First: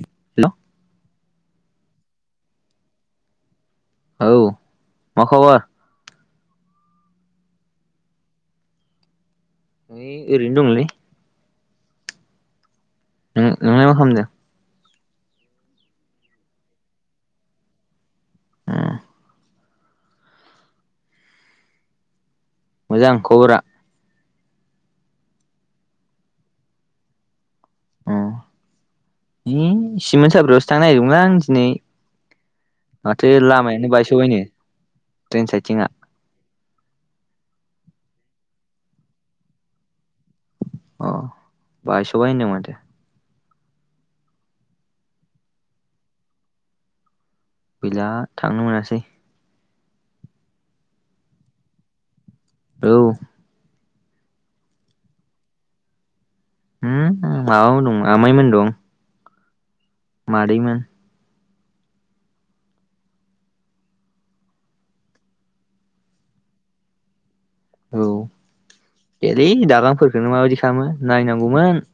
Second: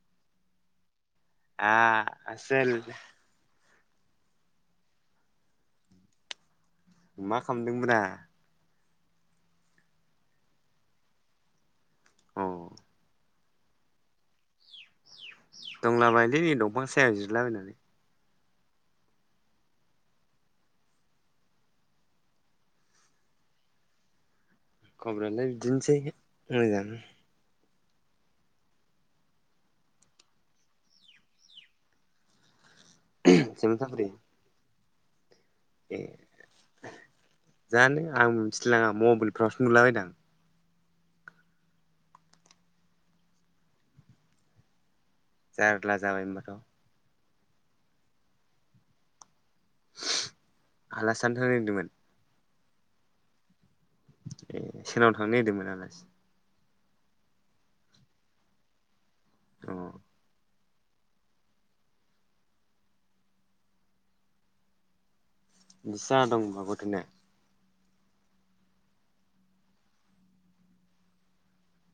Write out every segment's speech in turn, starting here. Hello आ-आसोल औ माखबर? मा खामदोंब्रा? नै ओरैनो दंलै। अ नों-नोंलाय मा खामदों? दंलाबायलै दंफां सायहाव जिरायलाबायनानै। खालामदों मोजां खबरा। खबरालाय बिदिनोसै मोजाङानो। [inaudible] होम सिमोन साफ्रियावसो थांनो नागिरदोंमोनलांं दिनै। माथो सेमोन लामायानो साफ्रि बायस'बायनो। ट्रेन साइथिंआ ए जानो आं मिथिलाङा मबाइलफ्रावसो नुलाबायदां। अह बायसबायनो माथो। जारला जाबाय ओमबाथ'। गैला थांनो मोनासै। आलासि जानो थांनो नागिरदोंमोन? औ ए सोरनाव थांनो नागिरदोंमोन आलासि उम बाबोनमोन दं आमायमोन दं। अ मादैमोन। बिसा दं [unintelligible] औ एलै दालांफोरखोनो माबायदि खालामो नायनांगौमोन।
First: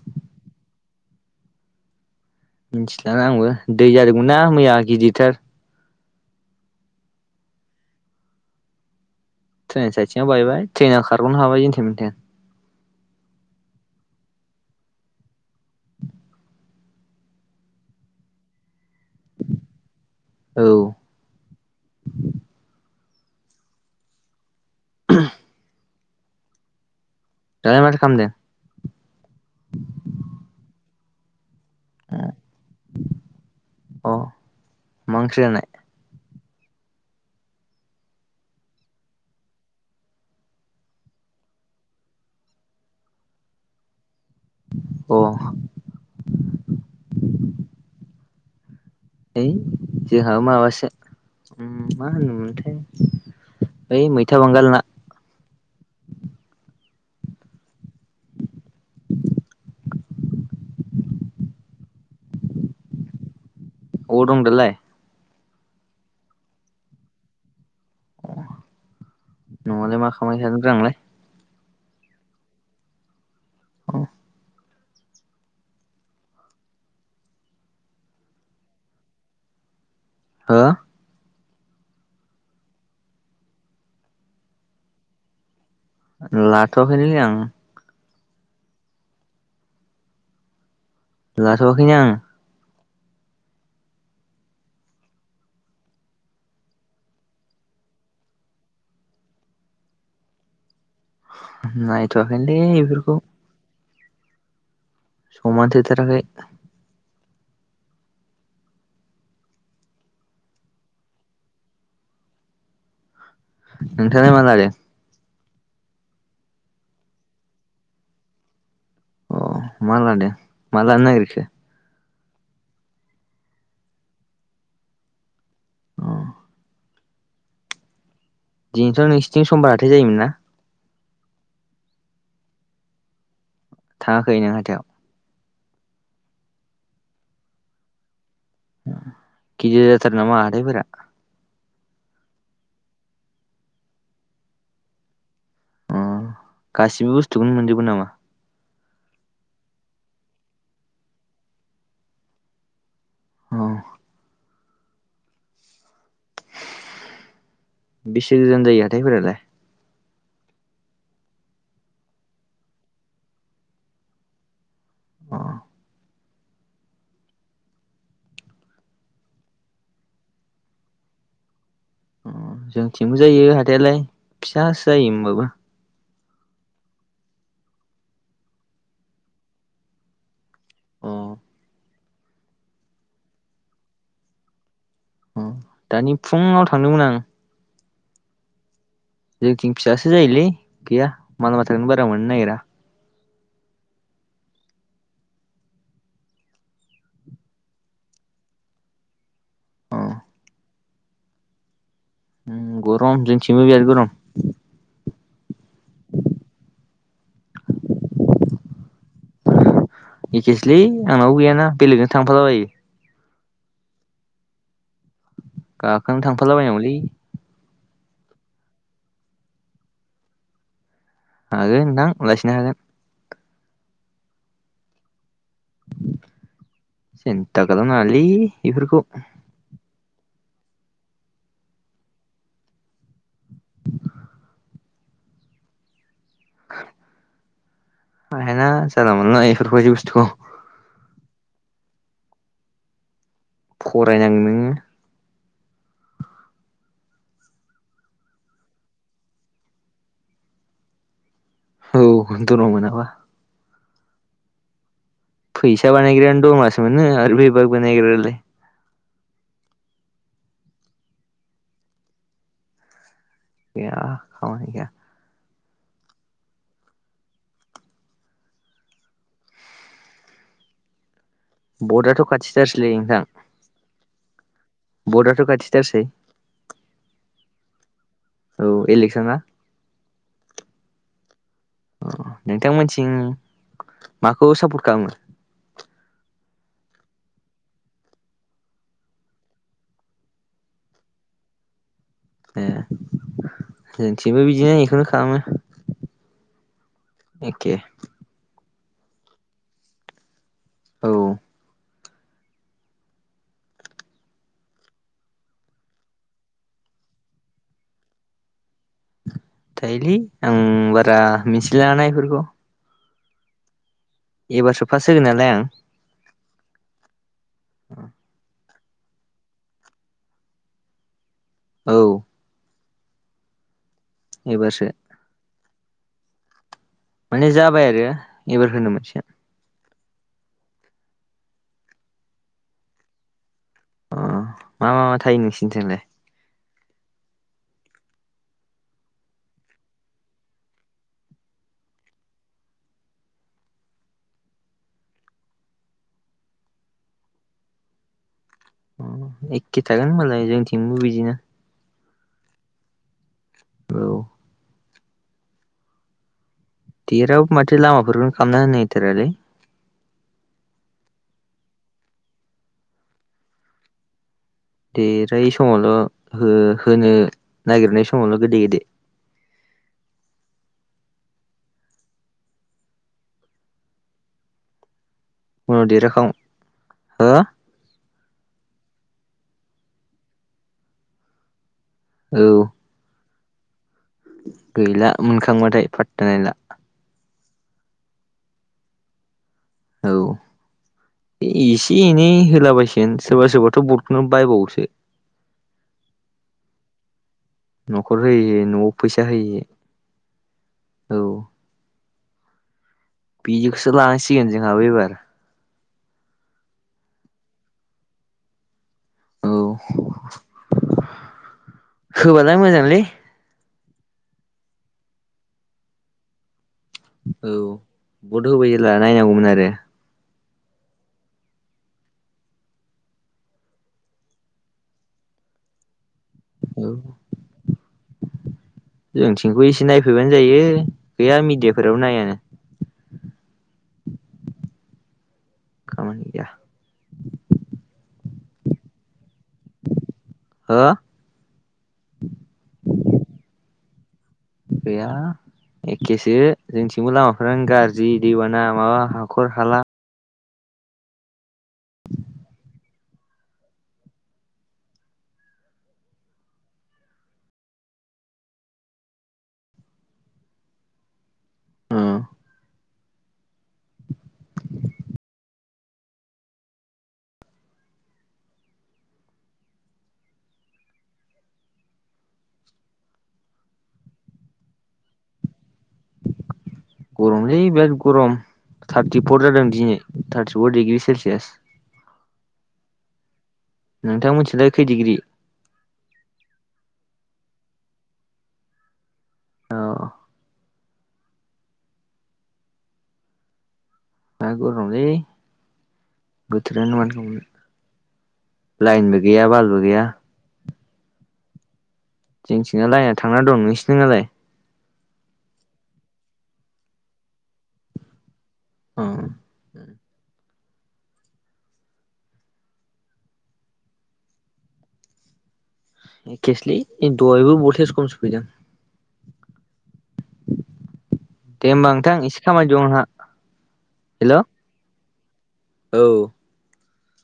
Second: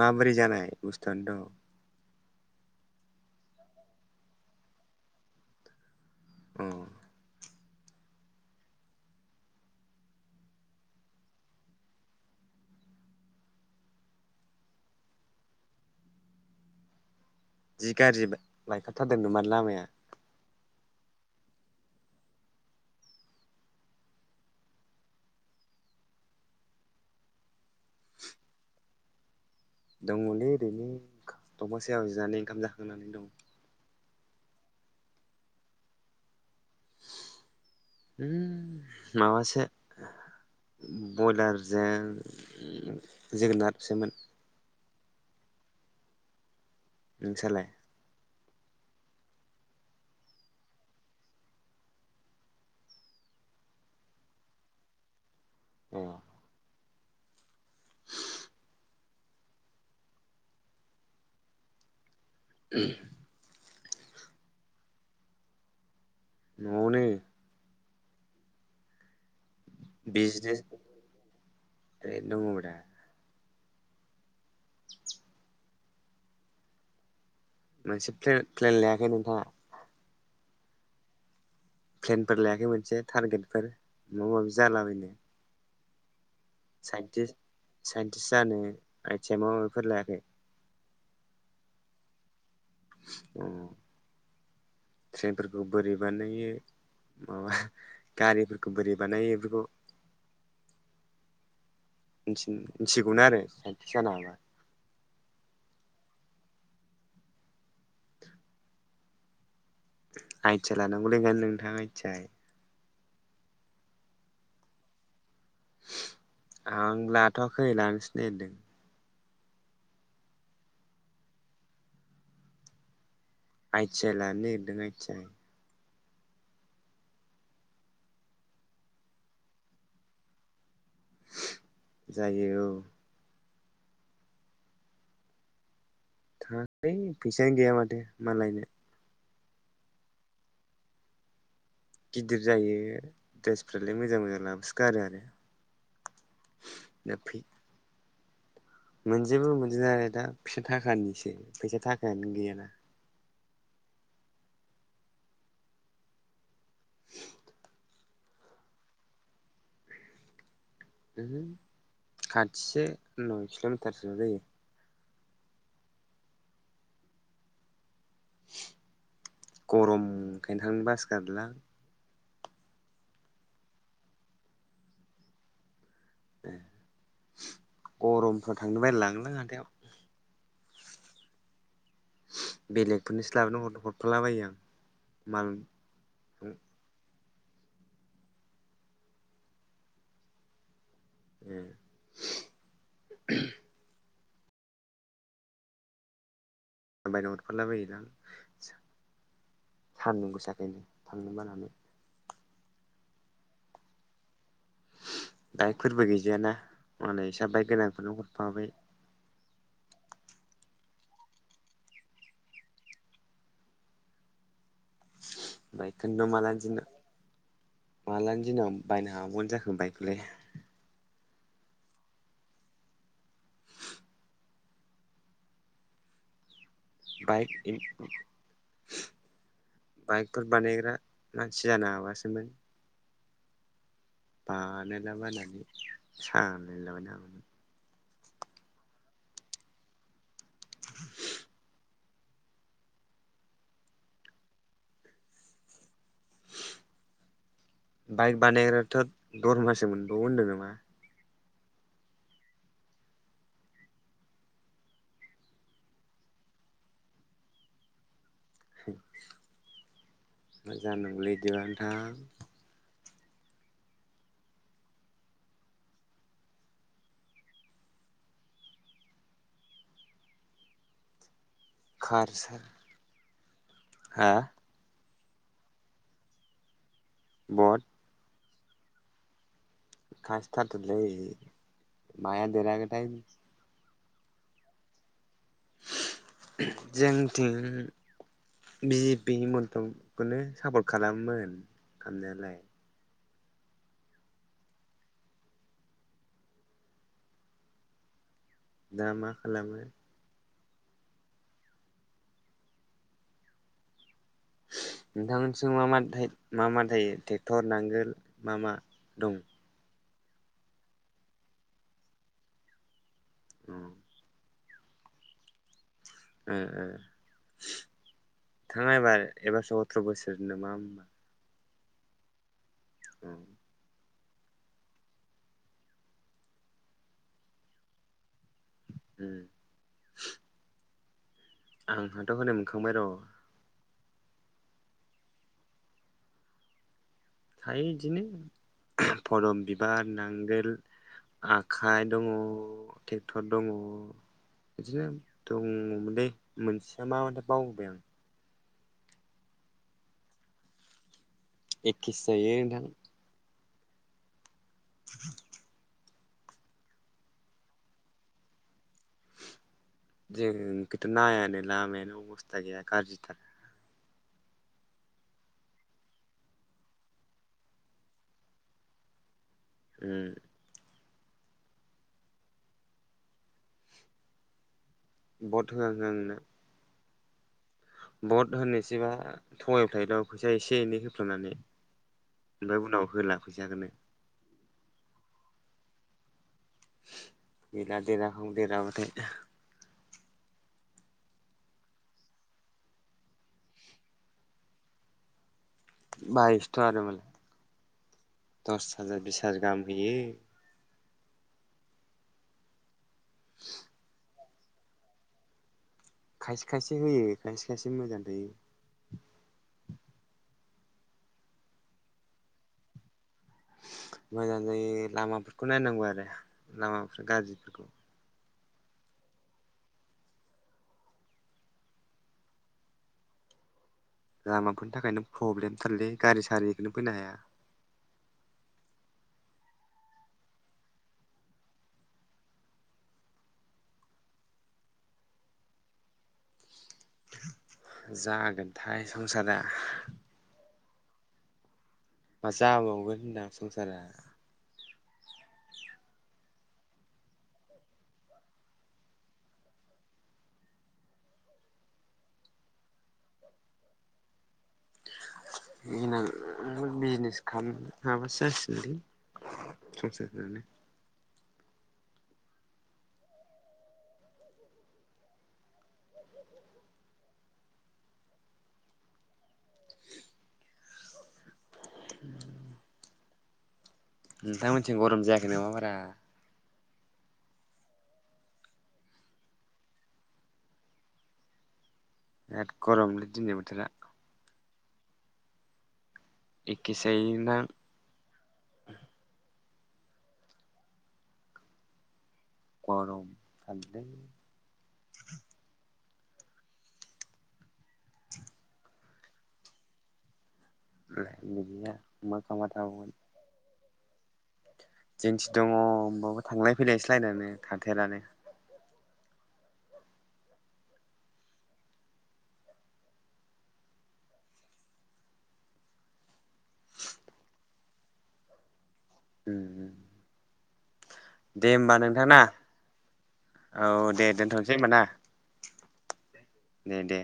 माबोरै जानायाय बुस्थुआनोथ' मिनथिला आंबो दै जादोंमोनना मैया गिदिरथार अ ट्रेन साइथिंआ बायबाय ट्रेनाव खारगनो हाबाय इन्थेन मेन्थेन। जि गाज्रि बाय बायखाथारदों [unintelligible] मान लामाया। औ [inaudible] [unintelligible] दालाय माथो खामदो। दंङलै ओरैनो दफां सायाव जिनानै ओंखाम जाखांनानै दं। अ मा ओंख्रि जानाय [inaudible] उम माबासो बयलारजों जोगोनारसोमोन। अ नोंसालाय ओइ जोंहा माबासो उम मा होनोमोनथाय बै मैथा बांगाल ना। अ [unintelligible] अबाव दं दालाय नआवनो न'आलाय मा खामायथादोंब्रा नोंलाय [unintelligible] दंङ रा अ [unintelligible] मोनसे प्ले प्लेन लायाखै नोंथाङा हा प्लेनफोर लायाखै मोनसे टारगेटफोर माबा माबि जालाबायनो लाथ'आखैलि साइन्टिस्ट आं। [unintelligible] जानो आइथिया माबा माबिफोर लायाखै लाथआखैनो आं। [inaudible] अ ट्रेनफोरखो बोरै बानायो। माबा गारिफोरखो बोरै बानायो इफोरखौ नायथ'वाखैनोलै [unintelligible] बेफोरखौ मिथिगौनो आरो साइन्तिस जानो हाबा। समाथो थाराखै। आइतिआय लानांगौलै नोंथां आय ति आय। नोंथांआलाय मा लादो आं लाथ आखै लानोसो नागिरदों। अ मा लादो मा लानो नागिरखो आइ तिआय लानो नागिरदों आइति आइ अ दिनथ नोंसिनिथिं समबारहाथाय जायोमोन ना जायो औ थाङांखै नों हाथायाव थाङांखै फैसायानो गैया माथो मालायनो। गिदि जाथारो नामा हाथाइफोरा गिदिर जायो ड्रेसफ्रालाय मोजां मोजां लाबोसो गारो आरो अ गासिबो बुस्थुखौनो मोनजोबगोन नामा? मोनजोेबो मोनजोबनायालाय दा फैसा थाखानिसो फैसा थाखायानो गैयाना औ बेसे गोजान जायो हाथाइफोरालाय? उमहो खाथिसो नय किलमिटारसोल' जायो। अ गरमखायनो थांनो बासो गारोलां अ जोंथिंबो जायो हाथाइयालाय फिसासो जायो होमबाबो ए गरमफ्राव थांनो बालायलाङो हाथायाव। अ'। बेलेगफोरनोसो लाबोनो हर-हरफालाबायो आं। माल उम दानि फुङाव थांदोंमोन आं। जोंथिं फिसासो जायोलै गैया माल ए माथाखौनो बारा मोननो नागिरा। बायना हरफालाबायोदां सा अ सान्दुं गोसाखायनो। थांनो बानानै। उम गरम जोंथिं बो बिराद गरम। बाइकफोरबो गैजाया ना मालाय इसा बाइकगोनांफोरनो हरफाबाय। एखेसोलै आंनावबो गैयाना बेलेगजों थांफालाबायो। गाखोना बाइकखौनोथ' मालानि दिनाव थांफालाबायनांगौलै। मालानि दिनाव बायनो हाबावगोन जाखो बाइकखौलाय? हागोन नोंथां लासैनो हागोन। बाइक सेनथा खालामनाङालै बिफोरखौ। बाइकफोर बानायग्रा मानसि जानो हाबासोमोन। बानायला बायनानै सालायलाबायनो हागौमोन। हायाना जानला मोनला एफोरबादि बुस्थुखौ। [unintelligible] फरायनांगोन नोङो। बाइक बानायग्रायाथ' दरमासो मोनबावो होनदों नामा? औ दरमा मोनाबा। फैसा बानायग्रायानो दरमासो मोनो आरो बे बाइक बानायग्रायालाय। बोरै जानांगौलै इदिबा‌ नोथां? गैया खामानि गैया। बर्टआथ' खाथिथारसैलै नोंथां। हो? भटआथ' खाथिथारसै। भट? औ एलेक्सना। खाथिथारथैलै अ माया नोंथांमोनथिं देरहागोनथाय। माखौ सापर्ट खालामो? जोंथिं बिजेपि हिमन्तखौनो सापट खालामो मोन खालामनायालाय। जोंथिबो बिदिनो इखौनो खालामो। एके। दा मा खालामो। औ। [unintelligible] नोंथांमोननिथिं मा मा थाय मा मा थायो टेक्टर नांगोल मा मा दं? थायोलै आं बारा मिथिलायलाङा ना एफोरखौ। उम। एबारसो फास्ट होगोन नालाय आं। ओ थाङा एबार एबारस' अथ्र' बोसोर नामा होनोमबा? औ। उम। एबारसो। माने जाबाय आरो एबार होनो मोनसिगोन। उम [unintelligible] आंहाथ' होनो मोनखांबाय र'। अ मा मा मा थायो नोंसिनिथिंलाय? थायो बिदिनो फदम बिबार नांगोल आखाइ दङ ट्रेक्टर दङ बिदिनो दङमोनलै मोनसेया मा मोनथाय बावबोबाय आं एखे थागोन होनबालाय जोंथिंबो बिदिनो एखखेसो जायो नोंथां औ [unintelligible] देरहाबाबो माथो लामाफोरखौनो खामना होनाय जोंखौथ' नायानो लामायानो अबस्था गैया गाज्रिथार दे राय समावल' हो होनो नागिरनाय समावल' गोदै गोदै उम भट होहां होआंनो हा भट होनोसैबा थगाय फलायोल फैसा एसे एनै होफ्लांनानै औ ओमफ्राय उनाव होला फैसाखौनो गैला मोनखांबाथाय फाथथा गैला गैला देरहाहां देरहाबाथाय औ एसे एनै होलाबायसिगोन सोरबा सोरबाथ' भटखौनो बायबावोसो बायोसोथ' आरो मालाय न'खर होयै होयै दस न'आव हाजार फैसा बिस होयै हाजार गाहाम होयो होयै औ बिदिखौसो लानांसिगोन जोंहाबो एबार खायसे खायसे होयो खायसे खायसे मोजां थायो औ होबालाय मोजांलै मोजां जायो लामाफोरखौ नायनांगौ आरो लामाफ्रा गाज्रि औ बद होबाय जेला नायनांगौमोन आरो लामाफोरनि थाखायनो प्रब्लेमथारलै गारि औ सारिखौनो फैनो हाया जोंथिंखौ एसे नायफैबानो जायो गैया मिडियाफोराब नायानो [unintelligible] खामानि गैया जागोनथाय संसारा हो मा जाबावगोन होनदां संसारा बेया एखेसो जोंथिंबो लामाफ्रानो गाज्रि दैबाना माबा हाखर हाला बिनो बिजनेस खालाम हबा सो जासिगोन लै ससे अ [unintelligible] नोंथांमोनथिं गरम जायाखै नामा बारा गरम लै बेराथ गरम थारटिफर जादों दिनै थारटिफर डिग्रि सेलसियास बिराद गरमलै दिनै बो नोंथां मोनथिंलाय खै डिग्रि। एखेसो जायोहोयो नोंथां। औ। गरम [inaudible] मा गरमलै बोथोरानो माथो खालामनो। लाइनबो गैया बालबो गैया। [unintelligible] जोंथिंना लायेना थांना दं नोंसिनालाय। जोंनिथि दङ होमबाबो थांलाय - फैलायसो लायनानो थाथेरानो। अ'। खेसलि दहायबो बलटेस खमसिन फैदों। उम-उम। दे होमबा नोंथां नोंथा ना एसे खामानि दं आंहा औ दे हेल' दोनथ'सै होमबा ना। औ। दे-दे।